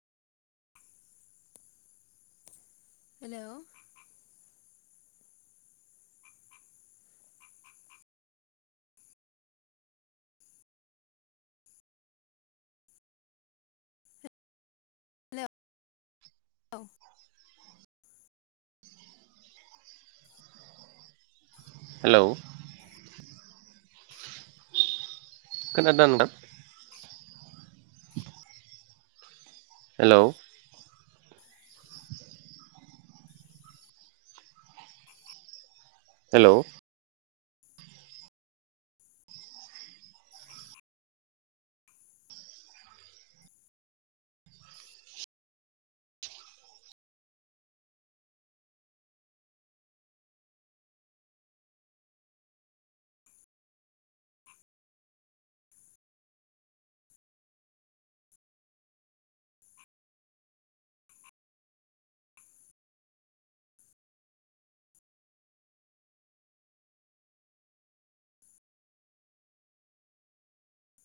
Hello hello [unintelligible] hello खोनादोंना नोंथां? Hello hello